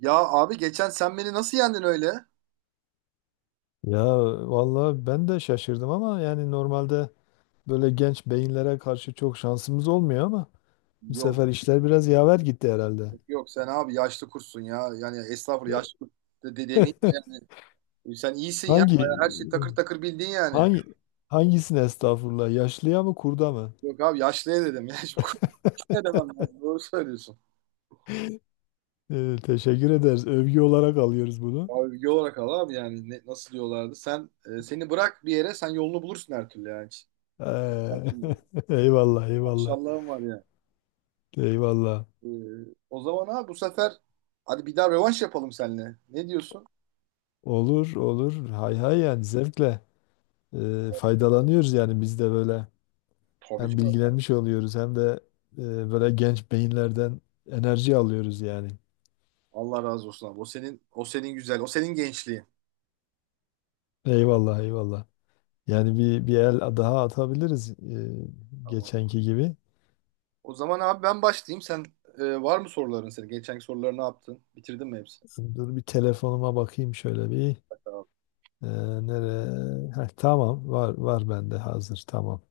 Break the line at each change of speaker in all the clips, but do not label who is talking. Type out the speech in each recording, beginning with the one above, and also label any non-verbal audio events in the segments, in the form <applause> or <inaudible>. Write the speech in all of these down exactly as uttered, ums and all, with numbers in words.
Ya abi geçen sen beni nasıl yendin öyle?
Ya vallahi ben de şaşırdım ama yani normalde böyle genç beyinlere karşı çok şansımız olmuyor ama bu
Yok.
sefer işler biraz yaver gitti herhalde.
Yok sen abi yaşlı kursun ya. Yani estağfurullah
Ya-
yaşlı kurt de, de demeyeyim
<laughs>
yani. E, Sen iyisin ya.
Hangi
Bayağı her şey takır takır bildin yani.
hangi hangisine estağfurullah yaşlıya mı kurda mı?
Yok abi yaşlıya dedim ya. <laughs> Şimdi kurt ne demem lazım. Doğru söylüyorsun.
Ee, teşekkür ederiz. Övgü olarak alıyoruz bunu.
Abi yol olarak al abi yani ne, nasıl diyorlardı. Sen e, seni bırak bir yere sen yolunu bulursun her türlü yani. Her
Ee,
türlü.
<laughs> Eyvallah eyvallah.
Maşallahım var ya.
Eyvallah.
E, O zaman abi bu sefer hadi bir daha rövanş yapalım seninle. Ne diyorsun?
Olur olur. Hay hay yani zevkle ee, faydalanıyoruz yani biz de böyle.
Tabii
Hem
canım.
bilgilenmiş oluyoruz hem de e, böyle genç beyinlerden enerji alıyoruz yani.
Allah razı olsun abi. O senin, o senin güzel. O senin gençliğin.
Eyvallah eyvallah. Yani bir, bir el daha atabiliriz e,
Ama
geçenki gibi.
o zaman abi ben başlayayım. Sen e, var mı soruların senin? Geçenki soruları ne yaptın? Bitirdin mi hepsini?
Dur bir telefonuma bakayım şöyle bir.
Bak abi.
E, Nereye? Heh, tamam var var bende hazır tamam.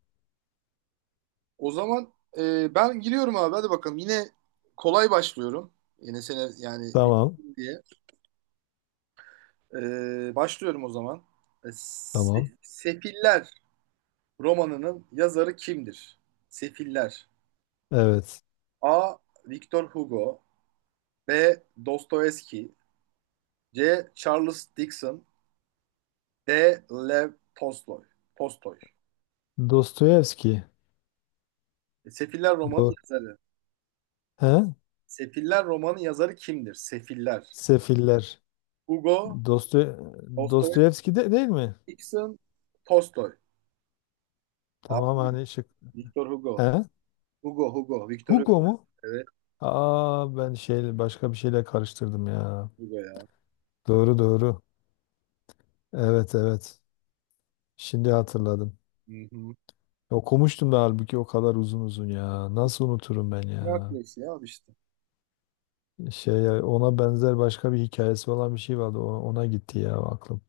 O zaman e, ben giriyorum abi. Hadi bakalım. Yine kolay başlıyorum. Yine sene yani
Tamam
bildim diye. E, başlıyorum o zaman. E,
tamam.
Se- Sefiller romanının yazarı kimdir? Sefiller.
Evet.
A. Victor Hugo. B. Dostoyevski. C. Charles Dickens. D. Lev Tolstoy. Tolstoy.
Dostoyevski.
E, Sefiller romanı
Do
yazarı.
He?
Sefiller romanı yazarı kimdir? Sefiller.
Sefiller.
Hugo,
Dostoy Dostoyevski de değil mi?
Dostoyevskison, Tolstoy.
Tamam
Abi,
hani şık.
Victor Hugo.
He?
Hugo, Hugo, Victor Hugo.
Hugo mu?
Evet,
Aa, ben şey başka bir şeyle karıştırdım ya.
Hugo ya.
Doğru doğru. Evet evet. Şimdi hatırladım.
Hı hı.
Okumuştum da halbuki o kadar uzun uzun ya. Nasıl unuturum ben ya?
Hercules ya abi işte.
Şey, ona benzer başka bir hikayesi olan bir şey vardı. O- Ona gitti ya aklım.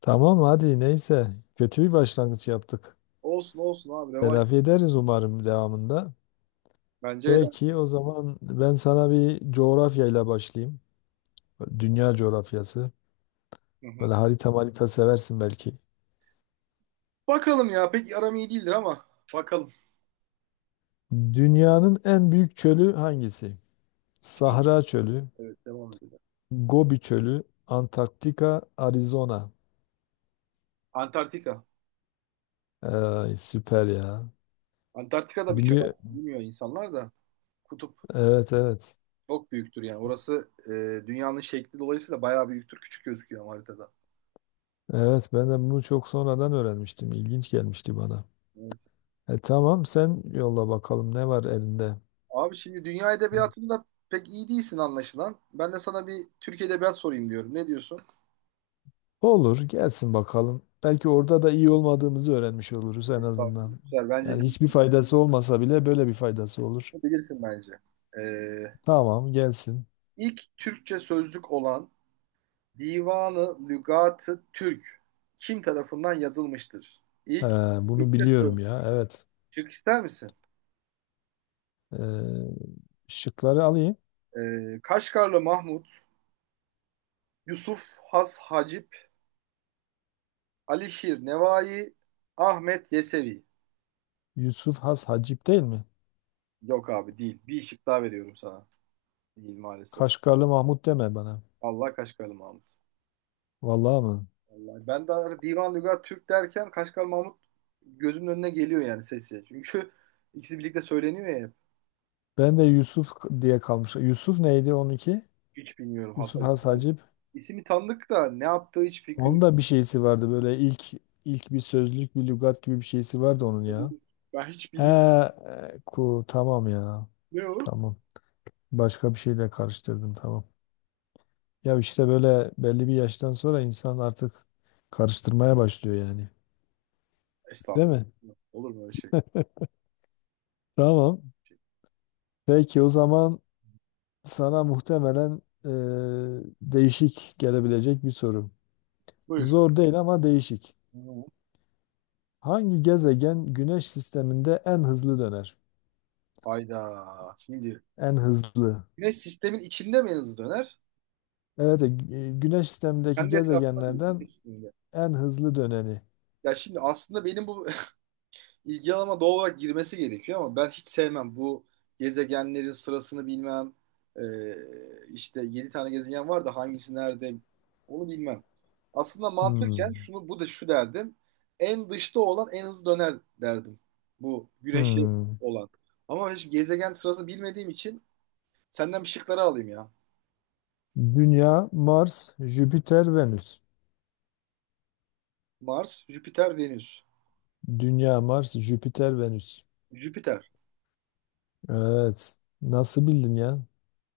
Tamam hadi neyse. Kötü bir başlangıç yaptık.
Olsun olsun abi revanş.
Telafi ederiz umarım devamında.
Bence
Peki
edersin.
o zaman ben sana bir coğrafyayla başlayayım. Dünya coğrafyası.
Hı hı.
Böyle harita marita seversin belki.
Bakalım ya. Pek aram iyi değildir ama. Bakalım.
Dünyanın en büyük çölü hangisi?
Film.
Sahra Çölü,
Evet, devam edelim.
Gobi Çölü, Antarktika, Arizona.
Antarktika.
Ay, süper ya.
Antarktika'da bir çöl
Biliyor.
aslında. Bilmiyor insanlar da. Kutup.
Evet evet.
Çok büyüktür yani. Orası e, dünyanın şekli dolayısıyla bayağı büyüktür. Küçük gözüküyor ama haritada.
Evet, ben de bunu çok sonradan öğrenmiştim. İlginç gelmişti bana.
Evet.
E, tamam, sen yolla bakalım ne var elinde.
Abi şimdi dünya edebiyatında pek iyi değilsin anlaşılan. Ben de sana bir Türk edebiyat sorayım diyorum. Ne diyorsun?
Olur gelsin bakalım. Belki orada da iyi olmadığımızı öğrenmiş oluruz en
Estağfurullah.
azından.
Güzel. Bence
Yani
bil-
hiçbir faydası olmasa bile böyle bir faydası olur.
bilirsin bence. E,
Tamam gelsin.
ilk Türkçe sözlük olan Divanı Lügat-ı Türk kim tarafından yazılmıştır?
Ee,
İlk
Bunu
Türkçe
biliyorum
sözlük.
ya evet.
Türk ister misin?
Ee, Şıkları alayım.
E, Kaşgarlı Mahmut, Yusuf Has Hacip, Alişir Nevai, Ahmet Yesevi.
Yusuf Has Hacip değil mi?
Yok abi değil. Bir şık daha veriyorum sana. Değil maalesef.
Kaşgarlı Mahmut deme bana.
Allah Kaşgarlı Mahmut.
Vallahi mı?
Vallahi ben de Divan Lügat Türk derken Kaşgarlı Mahmut gözümün önüne geliyor yani sesi. Çünkü <laughs> ikisi birlikte söyleniyor ya hep.
Ben de Yusuf k- diye kalmış. Yusuf neydi onunki?
Hiç bilmiyorum
Yusuf
Hasan.
Has
Yani
Hacip.
ismi tanıdık da ne yaptığı hiç fikrim
Onun
yok.
da bir şeysi vardı böyle ilk ilk bir sözlük bir lügat gibi bir şeysi vardı onun ya.
Ben hiç
He,
bilmiyorum.
e, ku tamam ya.
Ne o?
Tamam. Başka bir şeyle karıştırdım tamam. Ya işte böyle belli bir yaştan sonra insan artık karıştırmaya başlıyor yani. Değil mi?
Estağfurullah. Olur mu öyle şey?
Tamam.
Şey.
Peki o zaman sana muhtemelen eee, değişik gelebilecek bir soru.
Buyur.
Zor değil ama değişik.
Hı.
Hangi gezegen Güneş sisteminde en hızlı döner?
Hayda. Şimdi
En hızlı.
güneş sistemin içinde mi en hızlı döner?
Evet, e, Güneş sistemindeki
Kendi etrafında değil.
gezegenlerden
Güneş sisteminde.
en hızlı döneni.
Ya şimdi aslında benim bu <laughs> ilgi alanıma doğal olarak girmesi gerekiyor ama ben hiç sevmem bu gezegenlerin sırasını bilmem. Ee, işte yedi tane gezegen var da hangisi nerede onu bilmem. Aslında mantıken
Hmm.
şunu bu da şu derdim. En dışta olan en hızlı döner derdim. Bu güneşi
Hmm.
olan. Ama hiç gezegen sırasını bilmediğim için senden bir şıkları alayım ya.
Dünya, Mars, Jüpiter, Venüs.
Mars, Jüpiter, Venüs.
Dünya, Mars, Jüpiter, Venüs.
Jüpiter.
Evet. Nasıl bildin ya?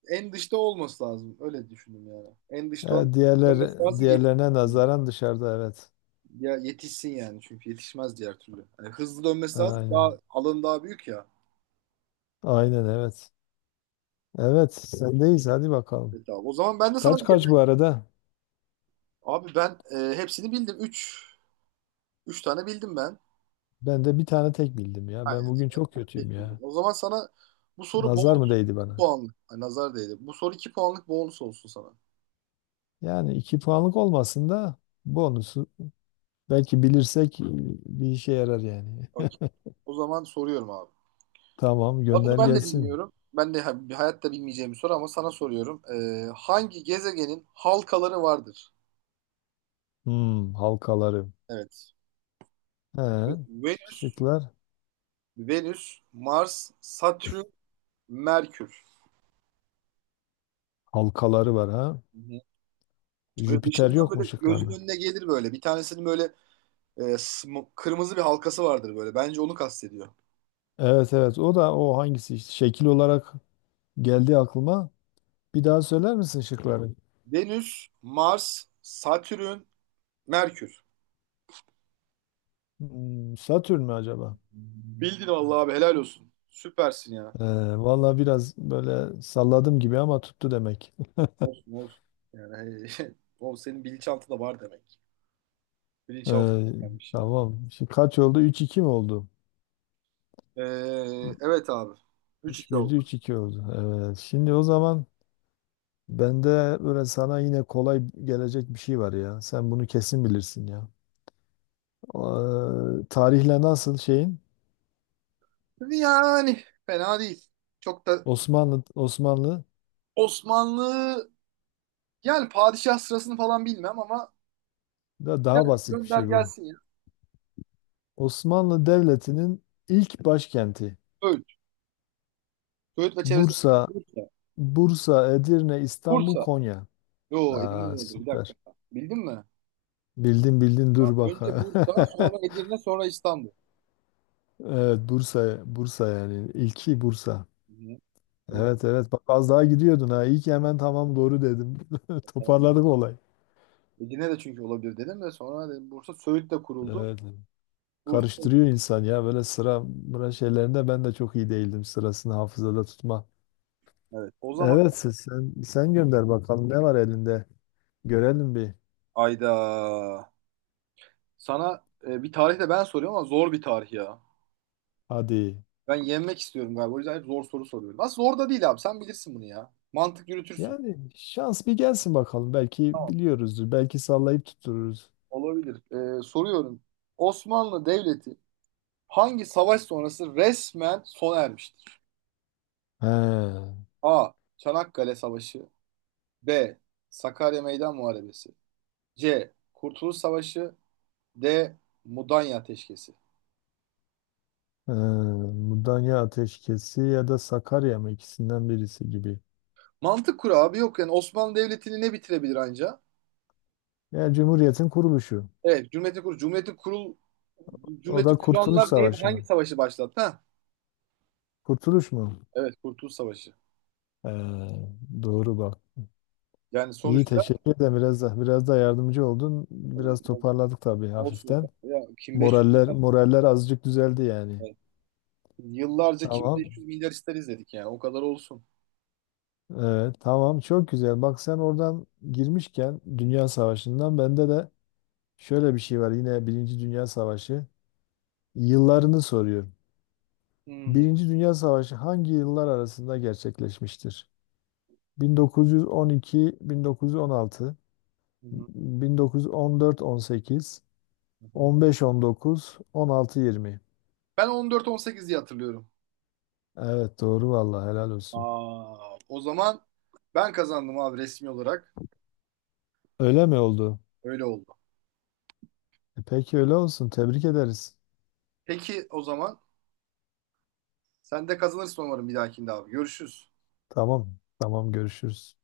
En dışta olması lazım. Öyle düşündüm yani. En dışta olan
E, diğerler
dönmesi lazım.
diğerlerine nazaran dışarıda evet.
Ya yetişsin yani çünkü yetişmez diğer türlü. Yani hızlı dönmesi lazım. Daha
Aynen.
alanı daha büyük ya.
Aynen evet. Evet, sendeyiz. Hadi bakalım.
Evet abi. O zaman ben de sana
Kaç
bir.
kaç bu arada?
Abi ben e, hepsini bildim. Üç üç tane bildim ben.
Ben de bir tane tek bildim ya. Ben
Aynen.
bugün
Ben
çok kötüyüm
tek bildim.
ya.
O zaman sana bu soru
Nazar mı
bonus
değdi bana?
puanlık. Ay, nazar değdi. Bu soru iki puanlık bonus olsun sana.
Yani iki puanlık olmasın da bonusu belki bilirsek e, bir işe yarar yani.
Okey. O zaman soruyorum abi.
<laughs> Tamam,
Abi bunu
gönder
ben de
gelsin.
bilmiyorum. Ben de ha- hayatta bilmeyeceğim bir soru ama sana soruyorum. E, hangi gezegenin halkaları vardır?
Hmm, halkaları.
Evet.
He,
Venüs,
şıklar.
Venüs, Mars, Satürn, Merkür.
Halkaları var ha.
Böyle
Jüpiter
dışından
yok
böyle
mu
gözün
şıklarda?
önüne gelir böyle. Bir tanesinin böyle e, sm- kırmızı bir halkası vardır böyle. Bence onu kastediyor.
Evet evet, o da o hangisi işte? Şekil olarak geldi aklıma. Bir daha söyler misin şıkları?
Venüs, Mars, Satürn, Merkür.
Hmm, Satürn mü acaba?
Bildin vallahi abi, helal olsun. Süpersin ya.
Ee, Valla biraz böyle salladım gibi ama tuttu demek. <laughs>
Olsun olsun. Yani <laughs> o senin bilinçaltı da var demek.
Ee,
Bilinçaltından gelmiş yani.
tamam. Şimdi kaç oldu? Üç iki mi oldu?
Ee, evet abi.
Üç
üç iki oldu.
bir idi, üç iki oldu. Evet. Şimdi o zaman bende böyle sana yine kolay gelecek bir şey var ya. Sen bunu kesin bilirsin ya. Ee, tarihle nasıl şeyin?
Yani fena değil. Çok da
Osmanlı Osmanlı
Osmanlı yani padişah sırasını falan bilmem ama.
da
Gel,
daha basit bir
gönder
şey bu.
gelsin ya.
Osmanlı Devleti'nin ilk başkenti.
Öğüt. Öğüt ve çevresi.
Bursa,
Bursa.
Bursa, Edirne, İstanbul,
Bursa.
Konya.
Yo
Aa,
Edirne oldu. Bir
süper.
dakika. Bildin mi?
Bildin bildin,
Ha,
dur bak.
önce Bursa, sonra
<laughs>
Edirne, sonra İstanbul.
Evet Bursa, Bursa yani ilki Bursa.
Hı hı.
Evet
Bursa.
evet, bak az daha gidiyordun ha. İyi ki hemen tamam doğru dedim. <laughs>
Tamam.
Toparladık olay.
Edirne de çünkü olabilir dedim de sonra dedim Bursa Söğüt de kuruldu.
Evet.
Bursa.
Karıştırıyor insan ya böyle sıra sıra şeylerinde, ben de çok iyi değildim sırasını hafızada tutma.
Evet. O zaman
Evet, sen sen sen gönder bakalım ne var elinde. Görelim bir.
ayda sana e, bir tarih de ben soruyorum ama zor bir tarih ya.
Hadi.
Ben yenmek istiyorum galiba. O yüzden hep zor soru soruyorum. Aslında zor da değil abi. Sen bilirsin bunu ya. Mantık yürütürsün.
Yani şans bir gelsin bakalım. Belki
Tamam.
biliyoruzdur. Belki sallayıp tuttururuz.
Olabilir. E, soruyorum. Osmanlı Devleti hangi savaş sonrası resmen sona ermiştir?
He.
A. Çanakkale Savaşı. B. Sakarya Meydan Muharebesi. C. Kurtuluş Savaşı. D. Mudanya Ateşkesi.
Ee, Mudanya Ateşkesi ya da Sakarya mı, ikisinden birisi gibi.
Mantık kuralı abi, yok yani Osmanlı Devleti'ni ne bitirebilir anca?
Yani Cumhuriyet'in kuruluşu.
Evet, Cumhuriyeti kurul Cumhuriyeti kurul
O da
Cumhuriyeti
Kurtuluş
kuranlar neyi,
Savaşı
hangi
mı?
savaşı başlattı? Ha?
Kurtuluş mu?
Evet, Kurtuluş Savaşı.
Ee, doğru bak.
Yani
İyi,
sonuçta
teşekkür ederim. Biraz da, biraz da yardımcı oldun. Biraz
e,
toparladık tabii
olsun o
hafiften.
kadar. Ya kim 500
Moraller moraller azıcık düzeldi yani.
milyar- Yıllarca kim
Tamam.
beş yüz milyar ister izledik yani, o kadar olsun.
Ee, tamam, çok güzel. Bak sen oradan girmişken Dünya Savaşı'ndan, bende de şöyle bir şey var. Yine Birinci Dünya Savaşı yıllarını soruyor.
Hmm. Hı
Birinci Dünya Savaşı hangi yıllar arasında gerçekleşmiştir? bin dokuz yüz on iki-bin dokuz yüz on altı,
hı.
bin dokuz yüz on dört-on sekiz,
Hı hı.
on beş on dokuz, on altı yirmi.
Ben on dört on sekiz diye hatırlıyorum.
Evet doğru, vallahi helal olsun.
Aa, o zaman ben kazandım abi resmi olarak.
Öyle mi oldu?
Öyle oldu.
E peki öyle olsun. Tebrik ederiz.
Peki o zaman sen de kazanırsın umarım bir dahakinde abi. Görüşürüz.
Tamam, tamam görüşürüz.